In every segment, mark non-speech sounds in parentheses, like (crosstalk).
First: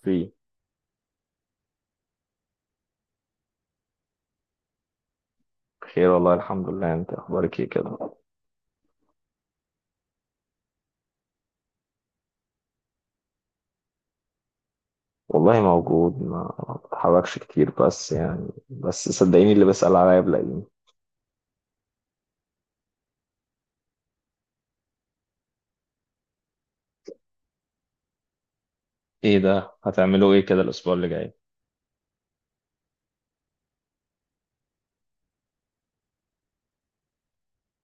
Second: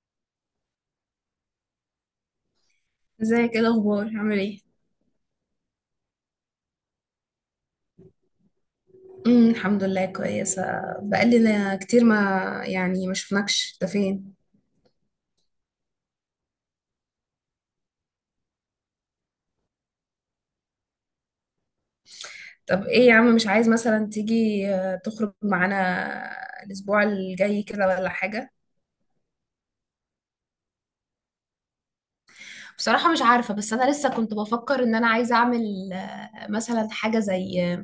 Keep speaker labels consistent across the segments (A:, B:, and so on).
A: في
B: ازيك، ايه الاخبار، عامل ايه؟
A: خير والله الحمد لله. انت اخبارك ايه كده؟
B: الحمد لله كويسه. بقالنا كتير ما ما شفناكش، انت فين؟
A: والله موجود، ما بتحركش كتير، بس يعني بس صدقيني اللي بسأل عليا بلاقيني.
B: طب ايه يا عم، مش عايز مثلا تيجي تخرج معانا الاسبوع الجاي كده ولا حاجه؟
A: ايه ده، هتعملوا ايه كده الاسبوع اللي جاي؟
B: بصراحة مش عارفة، بس أنا لسه كنت بفكر إن أنا عايزة أعمل مثلا حاجة زي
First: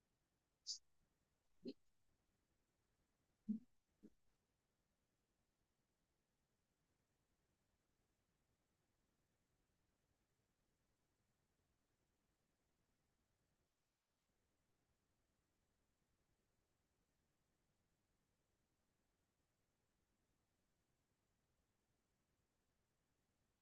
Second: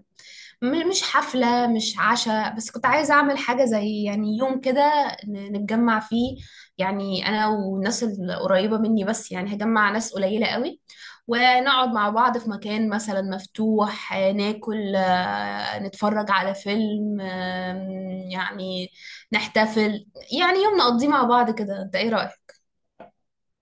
B: مش حفلة، مش عشاء، بس كنت عايزة أعمل حاجة زي يعني يوم كده نتجمع فيه. يعني أنا والناس القريبة مني بس، يعني هجمع ناس قليلة قوي ونقعد مع بعض في مكان مثلا مفتوح، ناكل، نتفرج على فيلم، يعني نحتفل، يعني يوم نقضيه مع بعض كده. أنت إيه رأيك؟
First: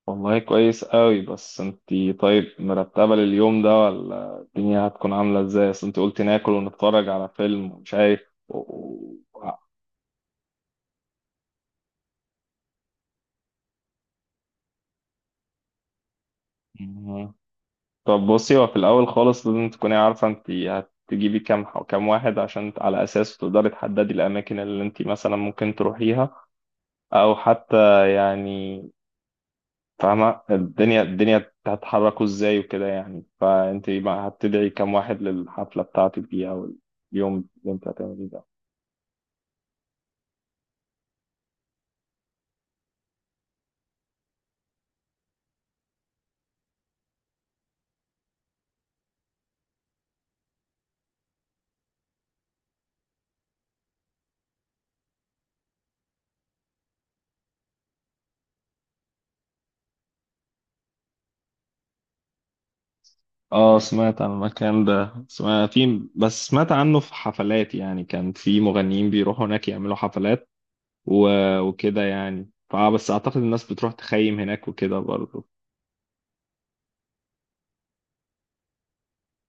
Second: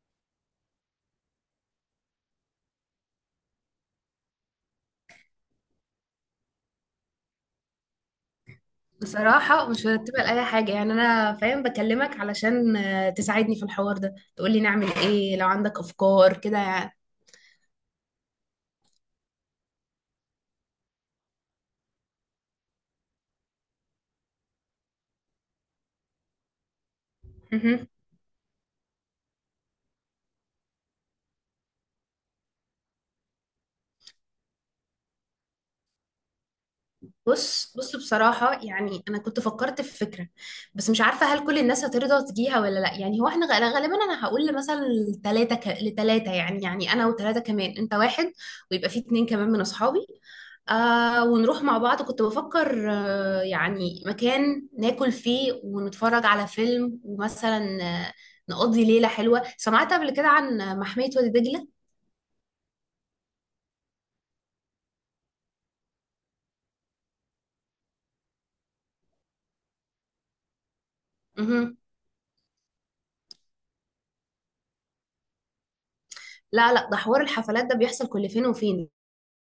A: والله كويس قوي. بس انتي طيب مرتبة لليوم ده ولا الدنيا هتكون عاملة ازاي؟ اصل انتي قلتي ناكل ونتفرج على فيلم ومش عارف و... و-
B: بصراحة مش مرتبة لأي حاجة، يعني أنا فاهم بكلمك علشان تساعدني في الحوار ده، تقولي نعمل إيه لو عندك أفكار كده يعني.
A: مم. طب بصي، هو في الاول خالص لازم تكوني عارفة انتي هتجيبي كام واحد عشان على اساسه تقدري تحددي الاماكن اللي انتي مثلا ممكن تروحيها او
B: مهم.
A: حتى يعني فاهمة الدنيا هتحركوا ازاي وكده يعني. فانت بقى هتدعي كام واحد للحفلة بتاعتك دي او اليوم اللي
B: بص
A: انت
B: بص
A: هتعمليه ده؟
B: بصراحة، يعني أنا كنت فكرت في فكرة بس مش عارفة هل كل الناس هترضى تجيها ولا لأ. يعني هو احنا غالبا أنا هقول مثلا لتلاتة لتلاتة، يعني يعني أنا وتلاتة كمان، أنت واحد ويبقى في اتنين كمان من أصحابي. آه، ونروح مع بعض. كنت بفكر آه، يعني مكان ناكل فيه ونتفرج على فيلم، ومثلا نقضي ليلة حلوة. سمعت قبل كده عن محمية وادي دجلة؟
A: اه سمعت عن المكان ده، سمعت في بس سمعت عنه في حفلات يعني. كان في مغنيين بيروحوا هناك يعملوا حفلات و...
B: مهم.
A: وكده يعني. فبس اعتقد الناس بتروح تخيم هناك وكده برضه.
B: لا لا، ده حوار الحفلات ده بيحصل كل فين وفين،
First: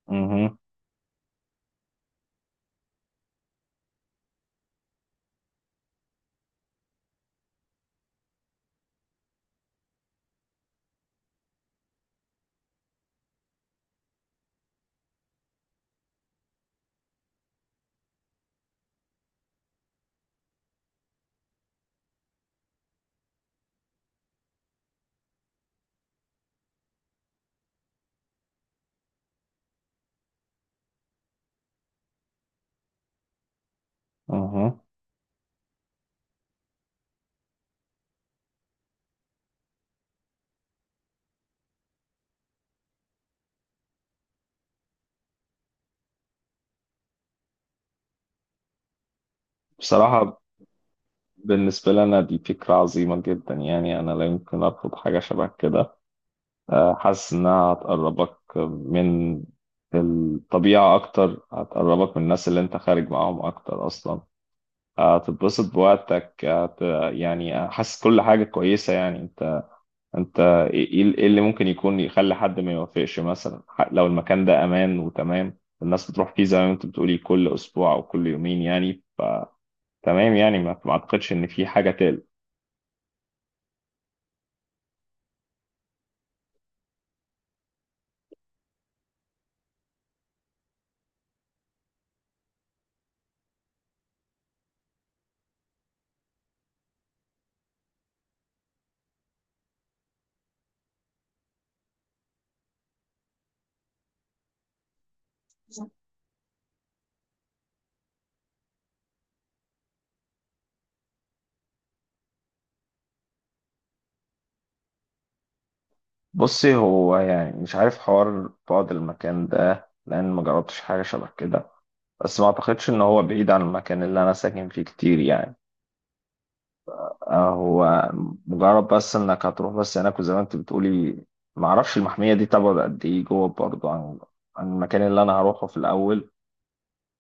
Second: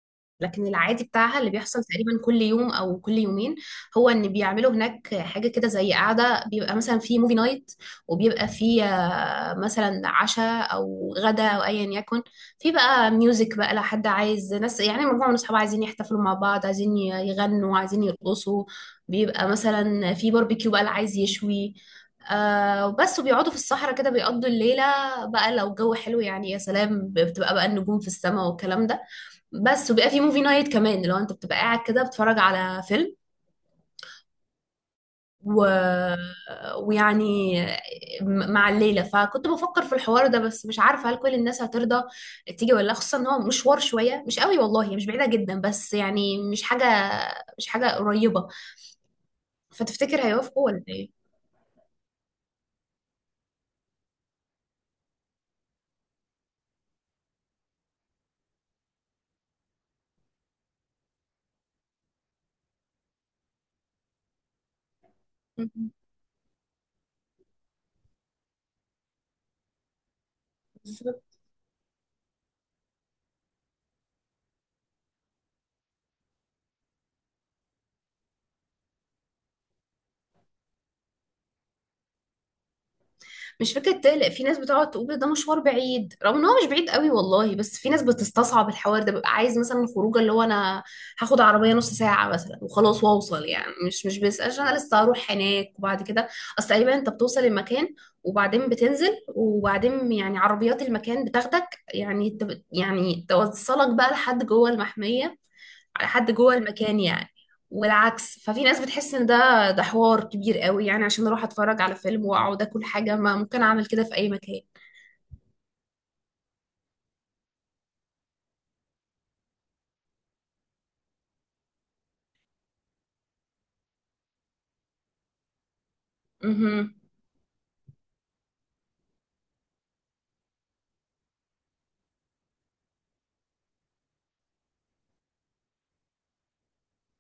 A: اها،
B: لكن العادي بتاعها اللي بيحصل تقريبا كل يوم او كل يومين هو ان بيعملوا هناك حاجه كده زي قاعده، بيبقى مثلا في موفي نايت، وبيبقى في مثلا عشاء او غدا او ايا يكن، في بقى ميوزك بقى لو حد عايز ناس، يعني مجموعه من اصحاب عايزين يحتفلوا مع بعض، عايزين يغنوا، عايزين يرقصوا، بيبقى مثلا في باربيكيو بقى اللي عايز يشوي. آه بس، وبيقعدوا في الصحراء كده بيقضوا الليلة بقى، لو الجو حلو يعني يا سلام، بتبقى بقى النجوم في السماء والكلام ده. بس، وبيبقى في موفي نايت كمان لو انت بتبقى قاعد كده بتتفرج على فيلم
A: اها.
B: و... ويعني مع الليلة. فكنت بفكر في الحوار ده بس مش عارفة هل كل الناس هترضى تيجي ولا لا، خصوصا ان هو مشوار شوية مش قوي والله، هي مش بعيدة جدا بس يعني مش حاجة قريبة. فتفتكر
A: بصراحة
B: هيوافقوا ولا ايه؟
A: بالنسبة لنا دي فكرة عظيمة جدا، يعني أنا لا يمكن أرفض حاجة شبه كده. حاسس انها هتقربك من الطبيعة اكتر، هتقربك من الناس اللي انت خارج معاهم اكتر اصلا، هتتبسط بوقتك يعني حاسس كل حاجة كويسة. يعني انت ايه إيه
B: (laughs)
A: اللي ممكن يكون يخلي حد ما يوافقش؟ مثلا لو المكان ده امان وتمام، الناس بتروح فيه زي ما انت بتقولي كل اسبوع او كل يومين يعني، فتمام. يعني ما اعتقدش ان في حاجة تقلق.
B: مش فكرة تقلق، في ناس بتقعد تقول ده مشوار بعيد، رغم ان هو مش بعيد قوي والله، بس في ناس بتستصعب الحوار ده. ببقى عايز مثلا الخروجه اللي هو انا هاخد عربية نص ساعة مثلا وخلاص واوصل، يعني مش بيسألش انا لسه هروح هناك وبعد كده، اصل تقريبا انت بتوصل المكان، وبعدين بتنزل، وبعدين يعني عربيات المكان بتاخدك، يعني يعني توصلك بقى لحد جوه المحمية، حد جوه المكان يعني، والعكس. ففي ناس بتحس ان ده حوار كبير قوي، يعني عشان اروح اتفرج على فيلم واقعد اكل حاجه، ما ممكن اعمل كده في اي مكان.
A: بصي هو يعني مش عارف حوار بعد المكان ده لان ما جربتش حاجة شبه كده، بس ما اعتقدش ان هو بعيد عن المكان اللي انا ساكن فيه كتير يعني.
B: اها.
A: هو مجرد بس انك هتروح بس هناك وزي ما انت بتقولي، ما اعرفش المحمية دي تبعد قد ايه جوه برضه عن المكان اللي انا هروحه في الاول.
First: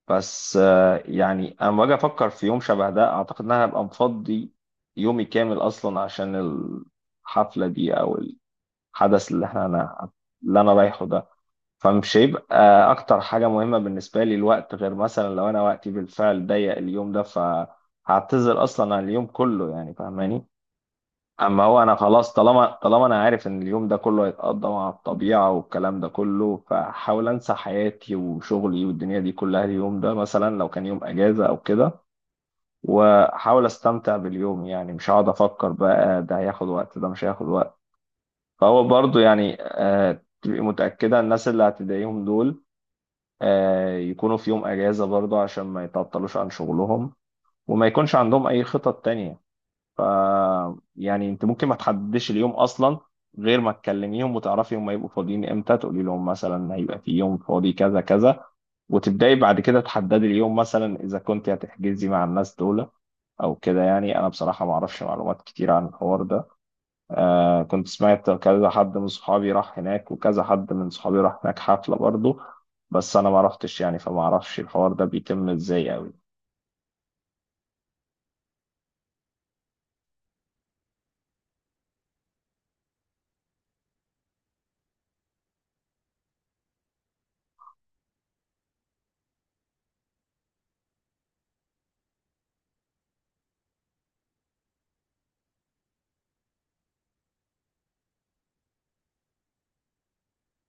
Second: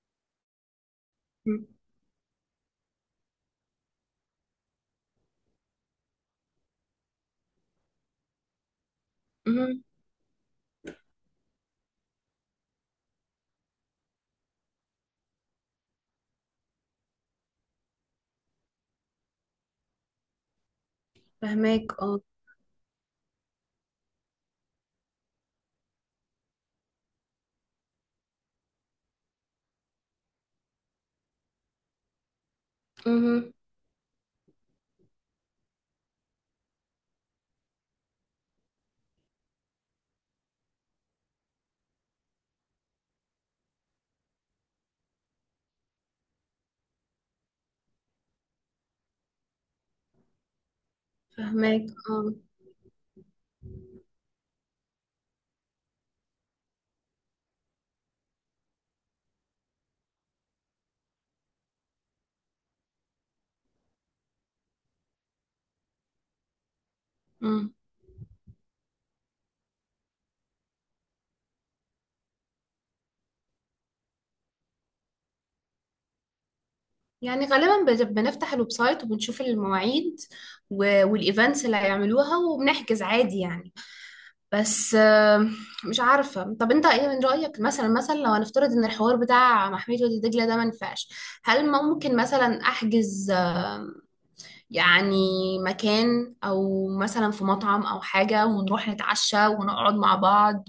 A: بس يعني انا لما باجي افكر في يوم شبه ده، اعتقد ان انا هبقى مفضي يومي كامل اصلا عشان الحفلة دي او الحدث اللي احنا
B: اها.
A: أنا- اللي انا رايحه ده. فمش هيبقى اكتر حاجة مهمة بالنسبة لي الوقت، غير مثلا لو انا وقتي بالفعل ضيق اليوم ده فهعتذر اصلا عن اليوم كله يعني، فاهماني؟ اما هو
B: فهماك،
A: انا
B: اه.
A: خلاص، طالما انا عارف ان اليوم ده كله هيتقضى مع الطبيعة والكلام ده كله، فحاول انسى حياتي وشغلي والدنيا دي كلها اليوم ده، مثلا لو كان يوم اجازة او كده،
B: اها.
A: واحاول استمتع باليوم. يعني مش هقعد افكر بقى ده هياخد وقت ده مش هياخد وقت. فهو برضو يعني تبقي متأكدة الناس اللي هتضايقهم دول يكونوا في يوم اجازه برضه عشان ما يتعطلوش عن شغلهم وما يكونش عندهم اي خطط تانية. ف يعني انت ممكن ما
B: فهماك،
A: تحددش
B: اه.
A: اليوم اصلا غير ما تكلميهم وتعرفي هم هيبقوا فاضيين امتى. تقولي لهم مثلا هيبقى في يوم فاضي كذا كذا، وتبداي بعد كده تحددي اليوم مثلا اذا كنت هتحجزي مع الناس دول او كده. يعني انا بصراحه ما اعرفش معلومات كتير عن الحوار ده.
B: مم.
A: كنت سمعت كذا حد من صحابي راح هناك وكذا حد من صحابي راح هناك حفلة برضه، بس أنا ما رحتش يعني، فما أعرفش الحوار ده بيتم إزاي أوي.
B: يعني غالبا بنفتح الويب سايت وبنشوف المواعيد والايفنتس اللي هيعملوها، وبنحجز عادي يعني. بس مش عارفة. طب انت ايه من رأيك، مثلا لو هنفترض ان الحوار بتاع محمية وادي دجلة ده ما ينفعش، هل ممكن مثلا احجز يعني مكان، او مثلا في مطعم او حاجة، ونروح نتعشى ونقعد مع بعض؟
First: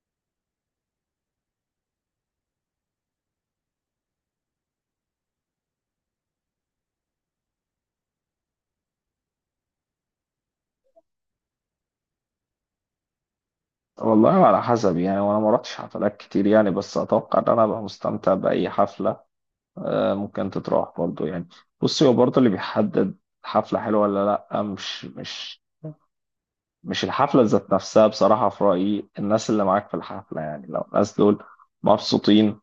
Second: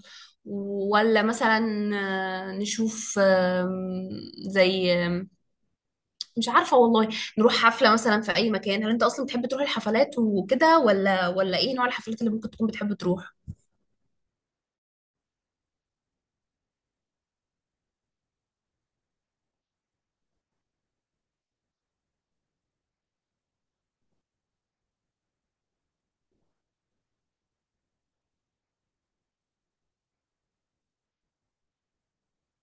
B: ولا مثلا نشوف زي مش عارفة والله، نروح حفلة مثلا في اي مكان؟ هل انت اصلا بتحب تروح الحفلات وكده ولا ايه نوع الحفلات اللي ممكن تكون بتحب تروح؟
A: والله على حسب يعني. وأنا ما رحتش حفلات كتير يعني، بس أتوقع إن أنا أبقى مستمتع بأي حفلة. ممكن تتراح برضه يعني. بصي هو برضه اللي بيحدد حفلة حلوة ولا لأ، مش الحفلة ذات نفسها بصراحة، في رأيي الناس اللي معاك في الحفلة. يعني لو الناس دول مبسوطين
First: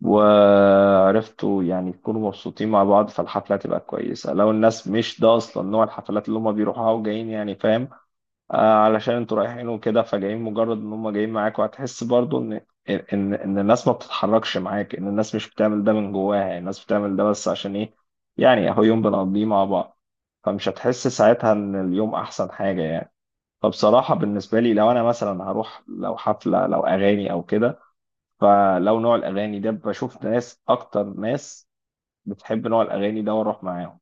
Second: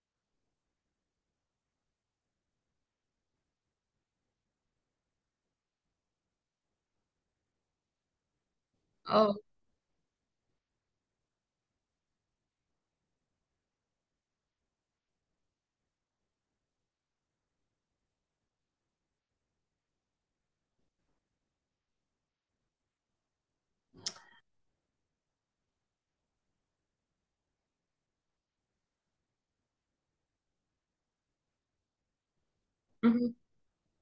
A: وعرفتوا يعني يكونوا مبسوطين مع بعض فالحفلة هتبقى كويسة. لو الناس مش ده أصلا نوع الحفلات اللي هم بيروحوها وجايين يعني، فاهم، آه علشان
B: اه.
A: انتوا رايحين وكده فجايين، مجرد إن هم جايين معاك، وهتحس برضو إن إن الناس ما بتتحركش معاك، إن الناس مش بتعمل ده من جواها، يعني الناس بتعمل ده بس عشان إيه، يعني أهو يوم بنقضيه مع بعض. فمش هتحس ساعتها إن اليوم أحسن حاجة يعني. فبصراحة بالنسبة لي لو أنا مثلا هروح لو حفلة لو أغاني أو كده، فلو نوع الاغاني ده بشوف ناس اكتر، ناس بتحب نوع الاغاني ده
B: مهم.
A: واروح معاهم،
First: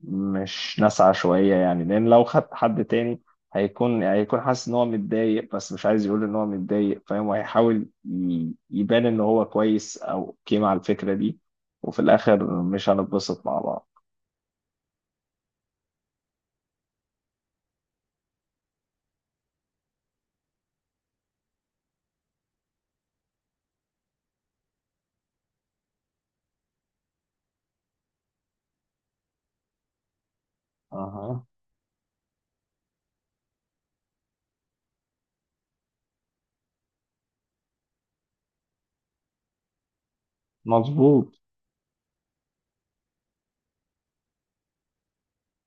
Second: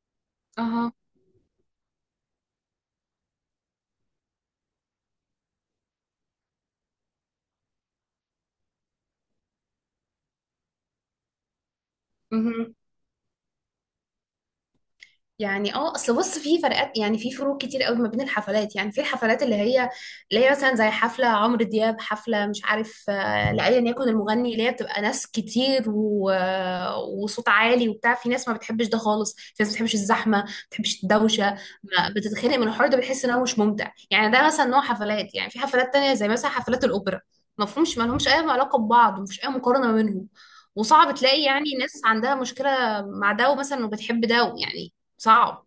A: مش
B: اها.
A: ناس عشوائيه يعني. لان لو خدت حد تاني هيكون حاسس ان هو متضايق، بس مش عايز يقول ان هو متضايق، فاهم، وهيحاول يبان ان هو كويس او اوكي مع الفكره دي، وفي الاخر
B: مهم.
A: مش هنتبسط مع بعض.
B: يعني اه، اصل بص، في فرقات، يعني في فروق كتير قوي ما بين الحفلات. يعني في الحفلات اللي هي مثلا زي حفله عمرو دياب، حفله مش عارف لايا يكن المغني، اللي هي بتبقى ناس كتير وصوت عالي وبتاع، في ناس ما بتحبش ده خالص، في ناس ما بتحبش الزحمه، ما بتحبش
A: اها،
B: الدوشه، ما بتتخنق من الحوار ده، بتحس ان هو مش ممتع يعني. ده مثلا نوع حفلات. يعني في حفلات تانية زي مثلا حفلات الاوبرا، مفهومش، ما لهمش اي علاقه ببعض، ومفيش اي مقارنه ما بينهم، وصعب
A: مظبوط.
B: تلاقي يعني ناس عندها مشكلة مع ده ومثلا وبتحب ده يعني، صعب.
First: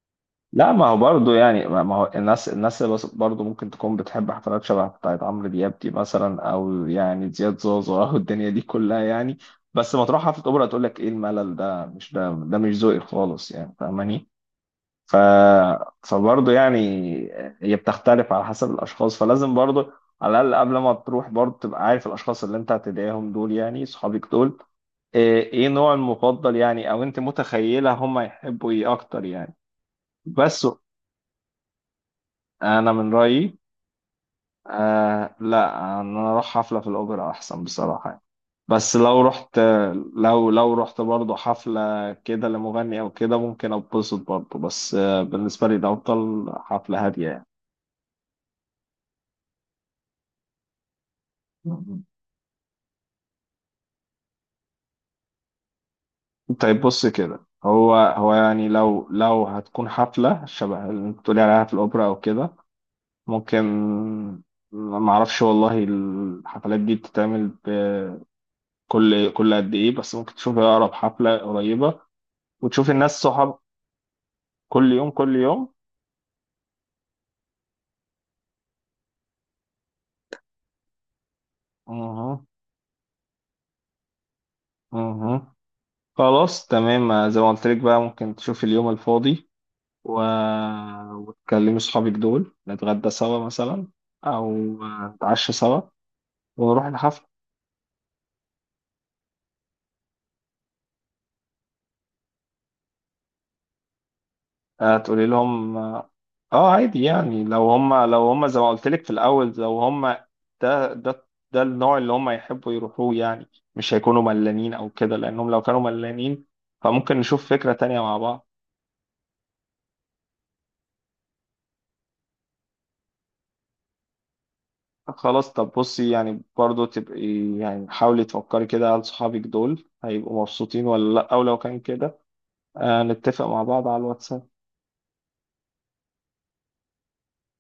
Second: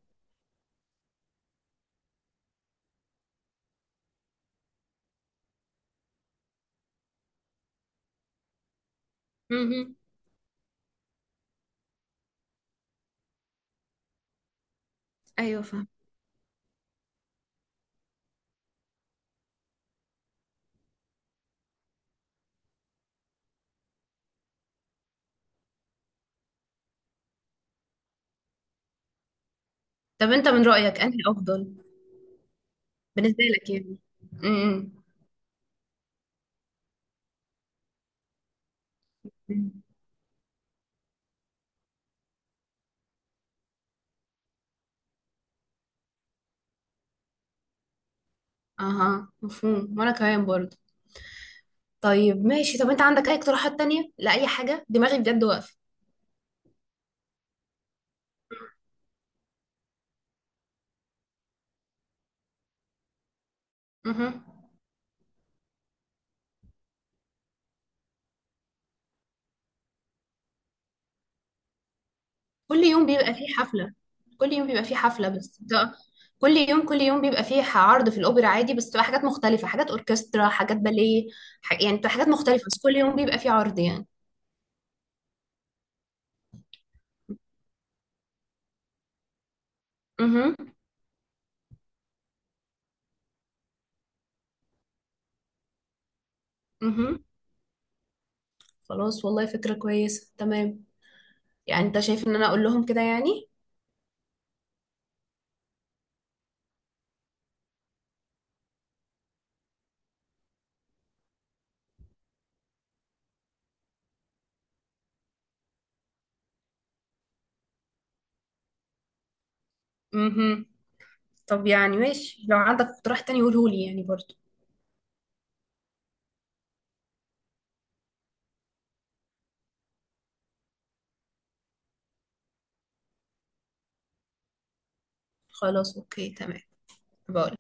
A: لا، ما هو برضه يعني ما هو الناس اللي برضه ممكن تكون بتحب حفلات شبه بتاعت عمرو دياب دي مثلا، او يعني زياد زوزو او الدنيا دي كلها يعني، بس
B: مهم.
A: ما تروح حفله اوبرا تقول لك ايه الملل ده، مش ده مش ذوقي خالص يعني، فاهماني؟ ف
B: ايوه فاهم.
A: فبرضه يعني هي بتختلف على حسب الاشخاص، فلازم برضه على الاقل قبل ما تروح برضه تبقى عارف الاشخاص اللي انت هتدعيهم دول، يعني صحابك دول إيه نوع المفضل يعني، او انت متخيله هم يحبوا ايه اكتر يعني.
B: طب انت من
A: بس
B: رأيك انهي افضل
A: انا من
B: بالنسبة
A: رايي،
B: لك يعني؟ امم.
A: لا، ان انا اروح حفله في الاوبرا احسن بصراحه يعني. بس لو رحت، لو رحت برضه حفله كده لمغني او كده، ممكن اتبسط برضه. بس بالنسبه لي ده افضل، حفله هاديه يعني.
B: اها، مفهوم. وانا كمان برضه.
A: مم.
B: طيب ماشي، طب انت عندك اي اقتراحات تانية لأي حاجة؟ دماغي بجد واقفة.
A: طيب، بص كده، هو يعني لو هتكون حفله شبه اللي انت بتقولي عليها في الاوبرا او كده، ممكن.
B: مهم.
A: ما اعرفش والله الحفلات دي بتتعمل كل قد ايه، بس ممكن تشوف اقرب حفله قريبه
B: كل
A: وتشوف
B: يوم
A: الناس
B: بيبقى فيه
A: صحاب. كل يوم،
B: حفلة،
A: كل
B: بس
A: يوم.
B: ده كل يوم بيبقى فيه عرض في الأوبرا عادي، بس بتبقى حاجات مختلفة، حاجات أوركسترا، حاجات باليه، يعني بتبقى حاجات
A: اها،
B: مختلفة، بس كل يوم بيبقى فيه عرض يعني.
A: اها، خلاص تمام. زي ما قلت لك بقى، ممكن تشوف اليوم الفاضي و...
B: اها.
A: وتكلمي صحابك دول، نتغدى سوا مثلا او نتعشى سوا ونروح
B: اها.
A: الحفلة.
B: خلاص، والله فكرة كويسة، تمام. يعني انت شايف ان انا اقول لهم كده يعني؟
A: تقولي لهم اه. عادي يعني. لو هم زي ما قلت لك في الاول، لو هم ده ده النوع اللي هم يحبوا يروحوه يعني، مش هيكونوا ملانين او كده. لانهم لو كانوا ملانين فممكن نشوف فكرة تانية مع بعض.
B: امم. طب يعني ماشي، لو عندك اقتراح تاني قوله لي يعني برضو.
A: خلاص، طب بصي يعني برضه تبقي يعني حاولي تفكري كده، هل صحابك دول هيبقوا مبسوطين ولا لأ. أو لو كان كده نتفق مع بعض على الواتساب.
B: خلاص اوكي، تمام. بقول